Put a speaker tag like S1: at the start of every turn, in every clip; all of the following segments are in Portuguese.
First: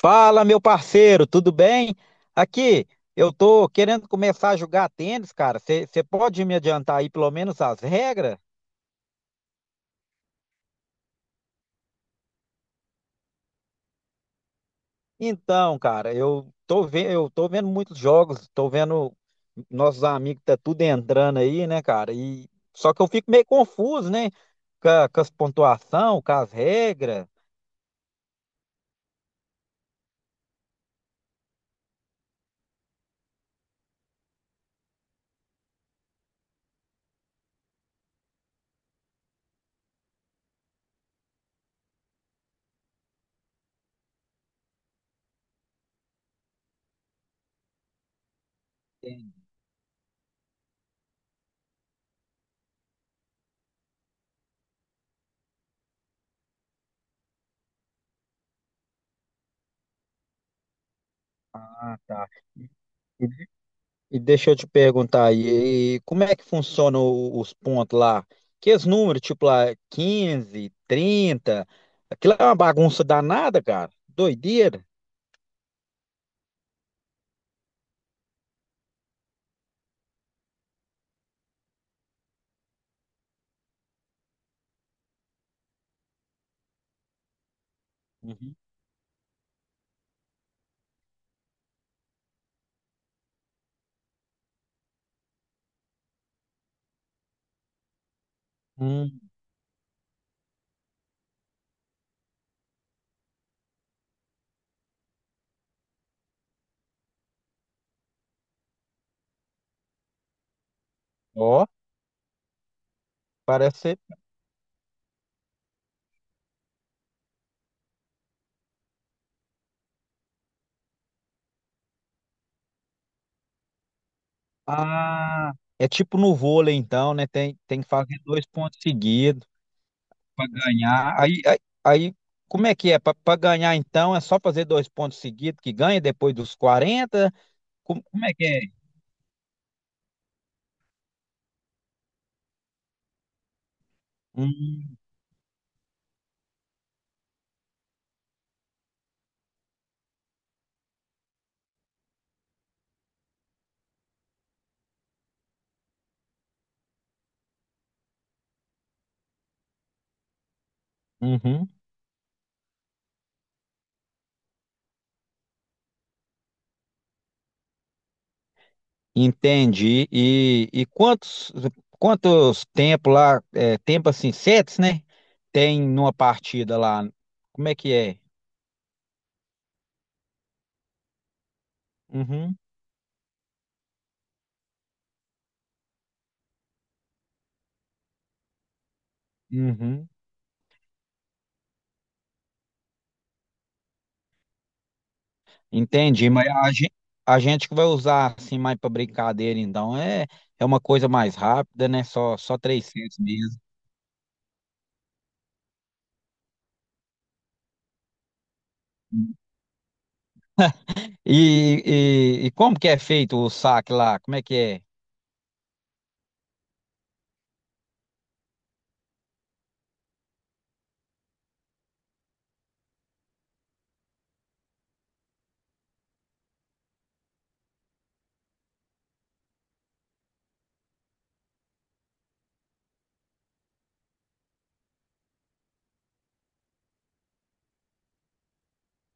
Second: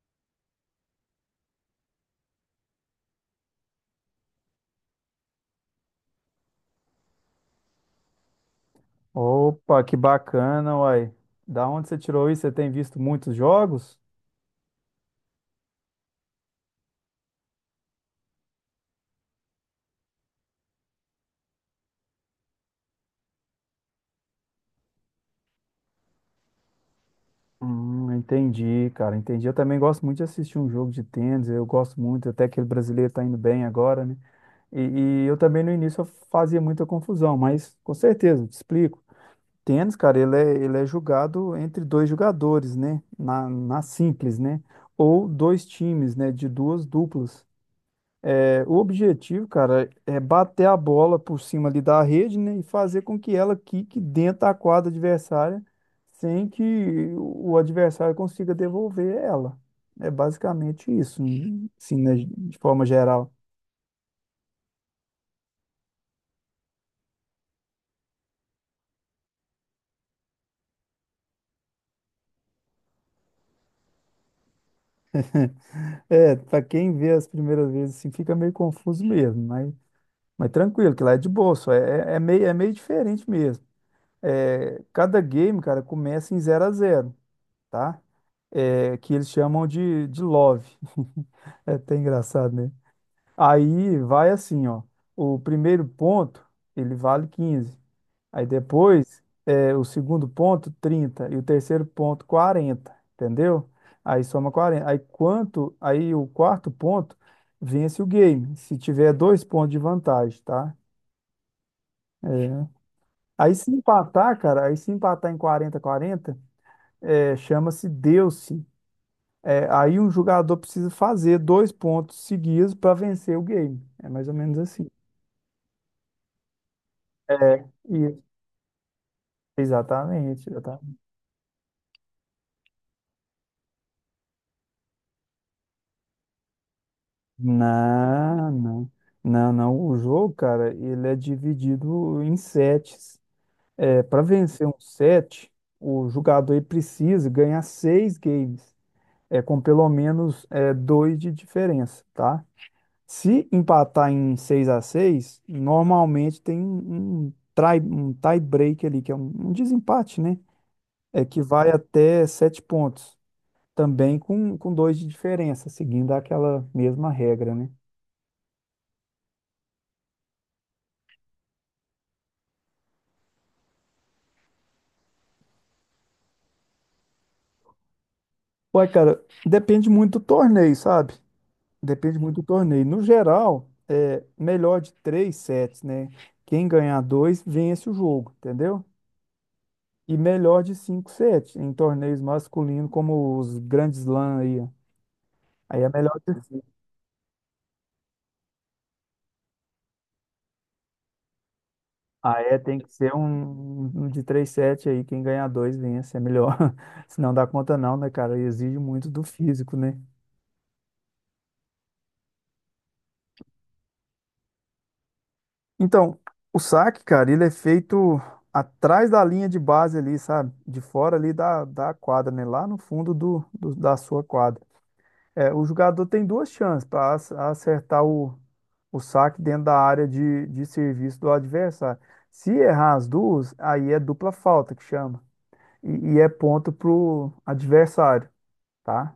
S1: Fala, meu parceiro, tudo bem? Aqui, eu tô querendo começar a jogar tênis, cara. Você pode me adiantar aí pelo menos as regras?
S2: Opa, que bacana, uai. Da onde você tirou isso? Você tem visto muitos jogos?
S1: Então, cara, eu tô vendo muitos jogos, tô vendo nossos amigos tá tudo entrando aí, né, cara? E só que eu fico meio confuso, né, com as pontuação, com as regras.
S2: Entendi, cara, entendi. Eu também gosto muito de assistir um jogo de tênis, eu gosto muito, até que o brasileiro tá indo bem agora, né? E, e eu também no início eu fazia muita confusão, mas com certeza, te explico. Tênis, cara, ele é jogado entre dois jogadores, né? Na simples, né? Ou dois times, né? De duas duplas. É, o objetivo, cara, é bater a bola por cima ali da rede, né, e fazer com que ela quique dentro da quadra adversária sem que o adversário consiga devolver ela. É basicamente isso, né, assim,
S1: Ah,
S2: né,
S1: tá.
S2: de forma geral.
S1: E deixa eu te perguntar aí, e como é que funcionam os pontos lá? Que os números, tipo lá, 15 trinta, aquilo é uma bagunça danada, cara. Doideira.
S2: É, para quem vê as primeiras vezes, assim, fica meio confuso mesmo, mas tranquilo, que lá é de boa, só é, é meio diferente mesmo. É, cada game, cara, começa em zero a zero. Tá?
S1: Uhum.
S2: É, que eles chamam de love. É até engraçado, né? Aí vai assim, ó. O primeiro ponto, ele vale 15. Aí
S1: Hum,
S2: depois, é, o segundo ponto, 30. E o terceiro ponto, 40. Entendeu? Aí soma 40. Aí quanto, aí o quarto ponto, vence o game. Se tiver dois pontos de vantagem, tá?
S1: ó,
S2: É. Aí se
S1: parece ser.
S2: empatar, cara, aí se empatar em 40-40, é, chama-se deu-se. É, aí um jogador precisa fazer dois pontos seguidos para vencer o game. É mais ou menos assim.
S1: Ah, é tipo no vôlei, então, né? Tem que fazer
S2: Isso.
S1: dois pontos seguidos
S2: Exatamente,
S1: para
S2: exatamente.
S1: ganhar. Aí, como é que é? Para ganhar, então, é só fazer dois pontos seguidos que ganha depois dos quarenta. Como é que
S2: Não,
S1: é?
S2: não. Não, não. O jogo, cara, ele é dividido em sets. É, para vencer um
S1: Hum,
S2: set, o jogador ele precisa ganhar seis games, é, com pelo menos é, dois de diferença, tá? Se empatar em 6-6, normalmente tem um, um tie break ali, que é um desempate, né? É que
S1: uhum.
S2: vai até sete pontos, também com dois de diferença, seguindo aquela mesma regra, né?
S1: Entendi. E quantos tempo lá, é, tempo assim, sets, né? Tem numa partida lá. Como é que é?
S2: Ué, cara, depende muito do torneio, sabe? Depende muito do
S1: Uhum,
S2: torneio. No geral, é melhor de três sets, né? Quem ganhar dois, vence o jogo, entendeu?
S1: uhum.
S2: E melhor de cinco sets em torneios masculinos, como os grandes Slam aí, ó. Aí é melhor
S1: Entendi,
S2: de
S1: mas a
S2: cinco.
S1: gente, a gente que vai usar assim mais para brincadeira, então é uma coisa mais rápida, né? Só
S2: Ah, é,
S1: só
S2: tem
S1: três
S2: que ser
S1: sets mesmo.
S2: um, um de três 7 aí, quem ganhar dois vence, é melhor. Se não dá conta não, né, cara? E exige muito do físico, né?
S1: E, e como que é feito o saque lá? Como é que é?
S2: Então, o saque, cara, ele é feito atrás da linha de base ali, sabe? De fora ali da quadra, né? Lá no fundo da sua quadra. É, o jogador tem duas chances para acertar o saque dentro da área de serviço do adversário. Se errar as duas, aí é dupla falta que chama. E é ponto pro adversário. Tá?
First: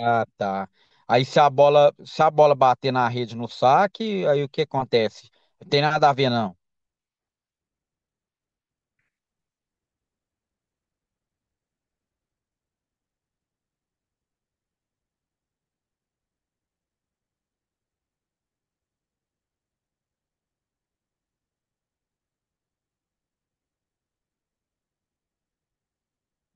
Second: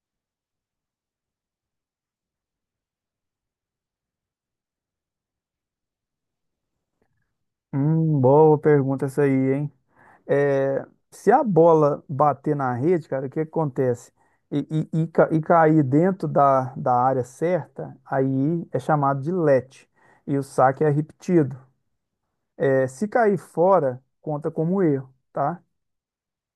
S1: Ah, tá. Aí se a bola bater na rede no saque, aí o que acontece? Não tem nada a ver, não.
S2: Boa pergunta essa aí, hein? É, se a bola bater na rede, cara, o que acontece? E, e cair dentro da área certa, aí é chamado de let. E o saque é repetido. É, se cair fora, conta como erro, tá?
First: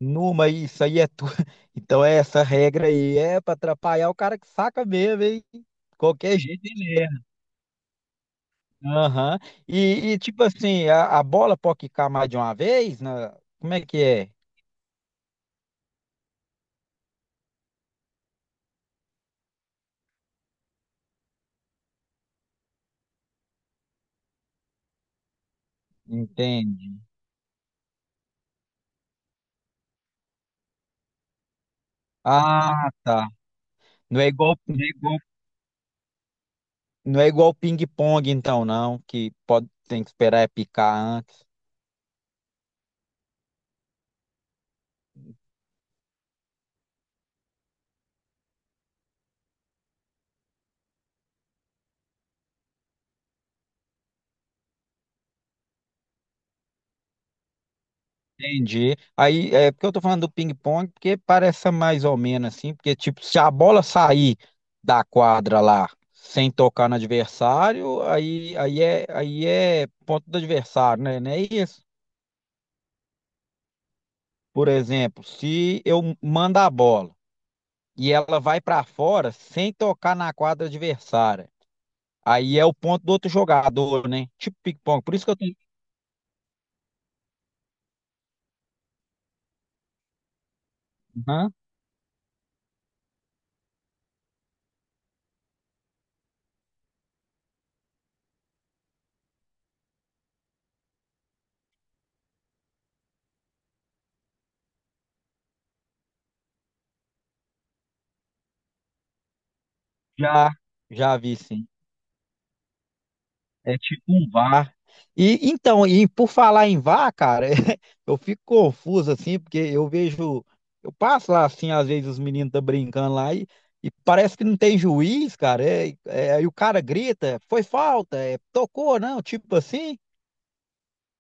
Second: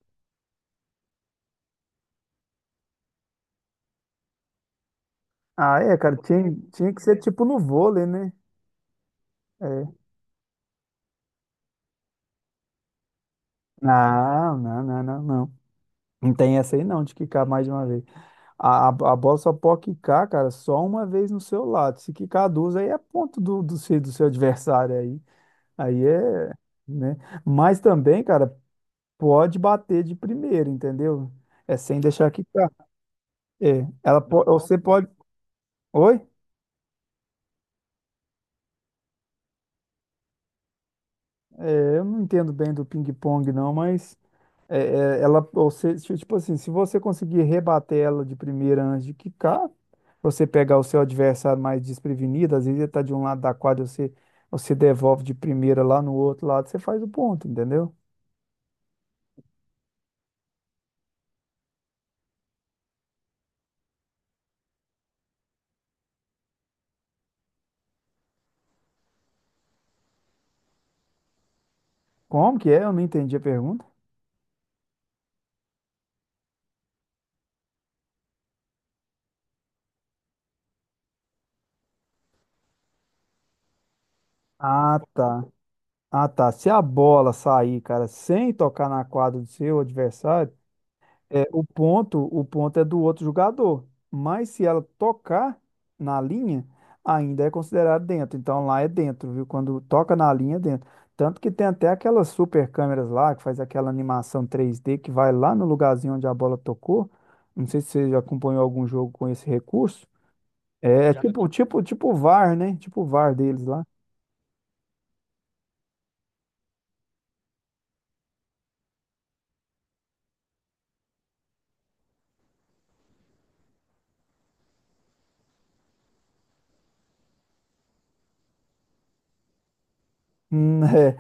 S1: Numa, isso aí é tudo. Então, essa regra aí é para atrapalhar o cara que saca mesmo, hein?
S2: Ah, é, cara,
S1: Qualquer
S2: tinha,
S1: jeito
S2: tinha
S1: ele
S2: que ser
S1: erra.
S2: tipo no vôlei, né?
S1: Aham.
S2: É.
S1: E, tipo assim, a bola pode quicar mais de uma vez? Né? Como é que é?
S2: Não, não, não, não, não. Não tem essa aí não, de quicar mais de uma vez. A bola só pode quicar, cara, só uma vez no seu lado. Se quicar duas, aí é ponto do seu adversário aí. Aí é,
S1: Entende?
S2: né? Mas também, cara, pode bater de primeira, entendeu? É sem deixar quicar.
S1: Ah, tá.
S2: É,
S1: Não é igual, não
S2: você
S1: é
S2: pode.
S1: igual,
S2: Oi?
S1: não é igual ping-pong, então, não, que pode, tem que esperar é picar antes.
S2: É, eu não entendo bem do ping-pong, não, mas você, tipo assim, se você conseguir rebater ela de primeira antes de quicar, você pegar o seu adversário mais desprevenido, às vezes ele tá de um lado da quadra, você devolve de primeira lá no outro lado, você faz o ponto, entendeu?
S1: Entendi. Aí, é porque eu tô falando do ping-pong, porque parece mais ou menos assim, porque tipo, se a bola sair da quadra lá sem tocar no adversário, aí é ponto do adversário, né? Não é isso?
S2: Como que é? Eu não entendi a pergunta.
S1: Por exemplo, se eu mando a bola e ela vai pra fora sem tocar na quadra adversária, aí é o ponto do outro jogador, né? Tipo
S2: Ah,
S1: ping-pong. Por isso que eu
S2: tá.
S1: tenho.
S2: Ah, tá. Se a bola sair, cara, sem tocar na quadra do seu adversário, é,
S1: Aham,
S2: o ponto, é do outro jogador, mas se ela tocar na linha, ainda é considerado dentro. Então lá é dentro, viu? Quando toca na linha, é dentro. Tanto que tem até aquelas super câmeras lá que faz aquela animação 3D que vai lá no lugarzinho onde a bola tocou. Não sei se você já acompanhou algum jogo com esse recurso.
S1: já,
S2: É.
S1: já
S2: Já,
S1: vi,
S2: tipo,
S1: sim.
S2: tipo, tipo o VAR, né? Tipo o VAR deles
S1: É
S2: lá.
S1: tipo um VAR. E então, e por falar em VAR, cara, eu fico confuso assim, porque eu vejo, eu passo lá assim, às vezes os meninos estão brincando lá e parece que não tem juiz, cara. É, é, aí o cara grita, foi falta, é, tocou, não, tipo assim.
S2: Hum, É,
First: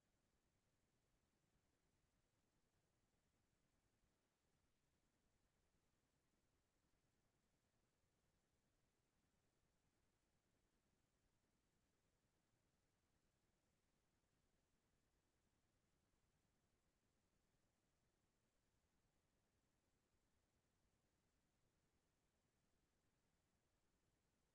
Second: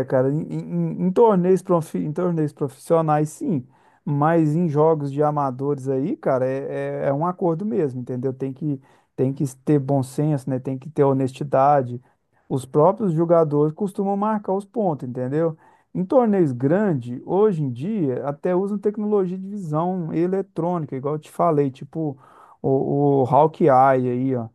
S2: é, cara, em torneios profissionais, sim, mas em jogos de amadores aí, cara, é um acordo mesmo, entendeu? Tem que ter bom senso, né? Tem que ter honestidade. Os próprios jogadores costumam marcar os pontos, entendeu? Em torneios grandes, hoje em dia, até usam tecnologia de visão eletrônica, igual eu te falei, tipo o Hawk Eye aí, ó,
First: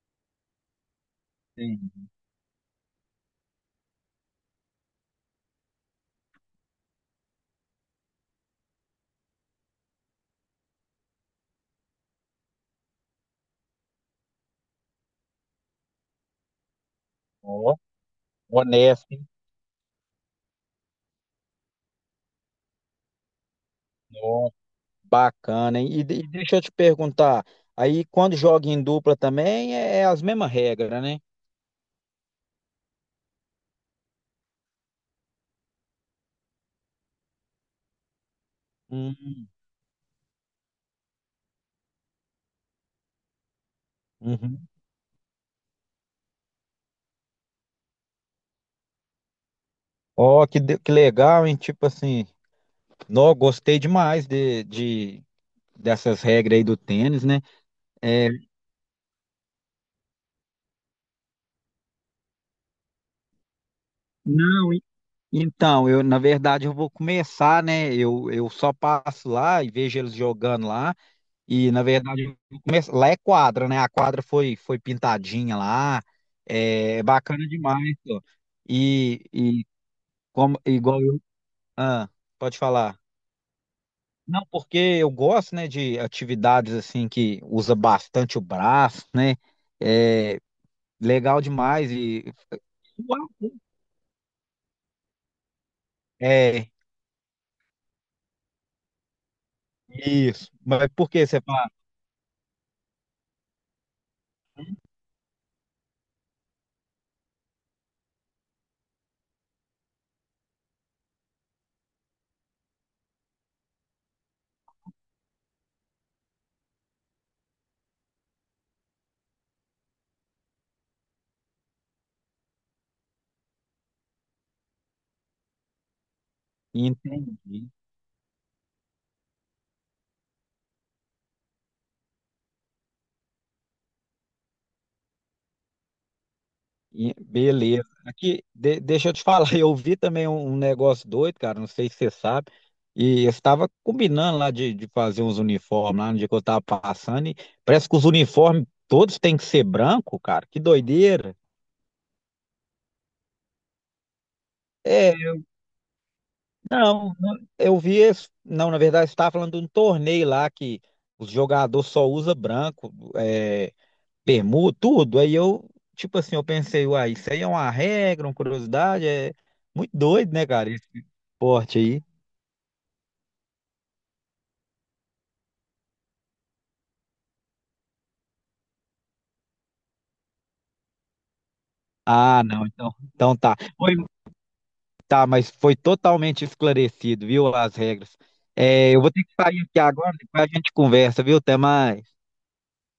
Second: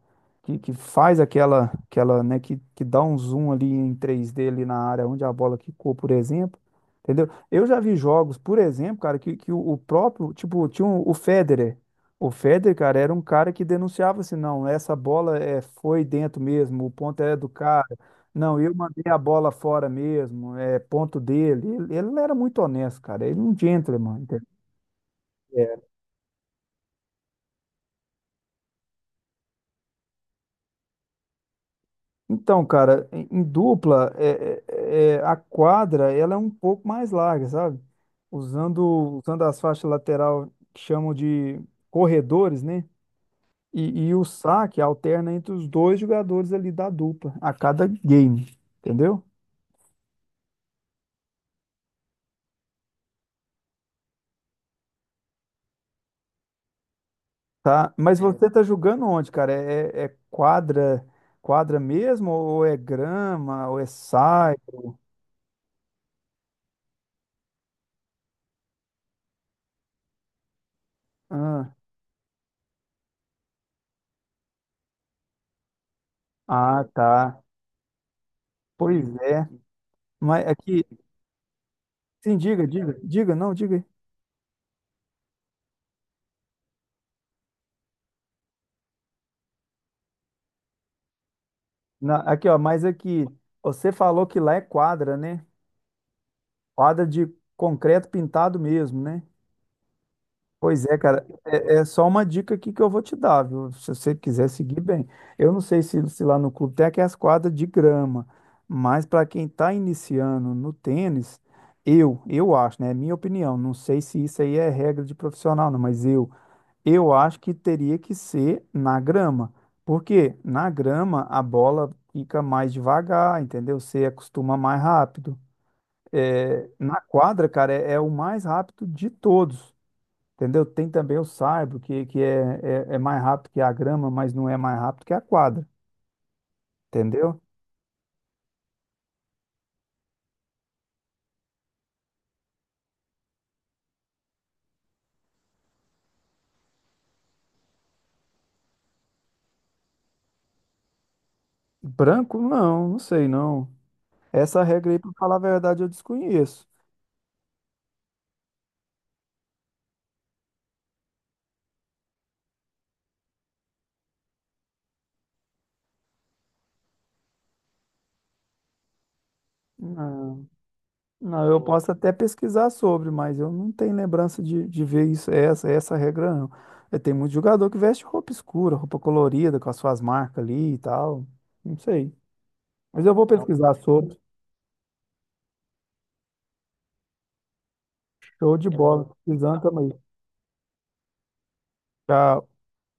S2: que faz aquela,
S1: Sim.
S2: aquela, né, que dá um zoom ali em 3D ali na área onde a bola quicou, por exemplo. Entendeu? Eu já vi jogos, por exemplo, cara, que o próprio, tipo, o Federer. O Federer, cara, era um cara que denunciava assim, não, essa bola é, foi dentro mesmo, o ponto é do
S1: Ó,
S2: cara. Não, eu mandei
S1: honesto,
S2: a
S1: hein?
S2: bola fora mesmo, é ponto dele. Ele não era muito honesto, cara. Ele não um gentleman, entendeu?
S1: Ó,
S2: É.
S1: bacana, hein? E, e deixa eu te perguntar, aí quando joga em dupla também é, é as mesmas regras, né?
S2: Então, cara, em dupla, a quadra ela é um pouco mais larga, sabe? Usando
S1: Hum,
S2: as faixas lateral que chamam de corredores, né? E o
S1: uhum.
S2: saque alterna entre os dois jogadores ali da dupla, a cada game, entendeu?
S1: Ó, que, que legal, hein? Tipo assim. Não, gostei demais dessas regras aí do tênis, né?
S2: Tá, mas
S1: É,
S2: você tá jogando onde, cara? É quadra, quadra mesmo, ou é grama, ou é saia?
S1: não, então, eu na verdade eu vou começar, né? Eu só passo lá e vejo eles jogando lá e
S2: Ah,
S1: na verdade eu vou lá é quadra, né? A quadra foi pintadinha lá,
S2: ah,
S1: é, é
S2: tá.
S1: bacana demais, ó.
S2: Pois
S1: E,
S2: é.
S1: e
S2: Mas
S1: como
S2: aqui,
S1: igual eu, ah,
S2: sim,
S1: pode
S2: diga, diga,
S1: falar.
S2: diga, não, diga.
S1: Não, porque eu gosto, né, de atividades assim que usa bastante o braço, né? É, legal demais e
S2: Aqui, ó, mas aqui,
S1: Uau.
S2: você falou que lá é quadra, né?
S1: É,
S2: Quadra de concreto pintado mesmo, né?
S1: isso.
S2: Pois
S1: Mas
S2: é,
S1: por
S2: cara,
S1: que você fala?
S2: é só uma dica aqui que eu vou te dar, viu? Se você quiser seguir bem. Eu não sei se lá no clube tem aquelas quadras de grama, mas para quem está iniciando no tênis, eu acho, né? É minha opinião. Não sei se isso aí é regra de profissional, não, Eu acho que teria que ser na grama, porque na grama a bola fica mais devagar, entendeu? Você acostuma mais rápido. É, na
S1: Entendi.
S2: quadra, cara, é o mais rápido de todos, entendeu? Tem também o saibro, que é, é mais rápido que a grama, mas não é mais rápido que a quadra,
S1: E-
S2: entendeu?
S1: beleza. Aqui, deixa eu te falar, eu vi também um negócio doido, cara, não sei se você sabe. E eu estava combinando lá de fazer uns uniformes lá no dia que eu estava passando. E parece que os uniformes todos têm que ser branco, cara. Que doideira.
S2: Branco, não, não sei não. Essa regra aí, pra
S1: É,
S2: falar a verdade, eu desconheço.
S1: não, eu vi esse. Não, na verdade, você estava falando de um torneio lá que os jogadores só usam branco. É, permuta, tudo. Aí eu, tipo assim, eu pensei, uai, isso aí é uma regra, uma curiosidade, é muito doido, né, cara, esse
S2: Não, eu
S1: esporte
S2: posso
S1: aí.
S2: até pesquisar sobre, mas eu não tenho lembrança de ver isso, é essa regra, não. Tem muito jogador que veste roupa escura, roupa colorida, com as suas marcas ali e tal. Não sei.
S1: Ah, não,
S2: Mas eu vou
S1: então tá.
S2: pesquisar
S1: Foi,
S2: sobre.
S1: tá, mas foi totalmente esclarecido, viu, as regras.
S2: Show de
S1: É, eu
S2: bola.
S1: vou ter que
S2: Pesquisando
S1: sair aqui
S2: também.
S1: agora, depois a gente conversa, viu? Até mais.
S2: Tchau.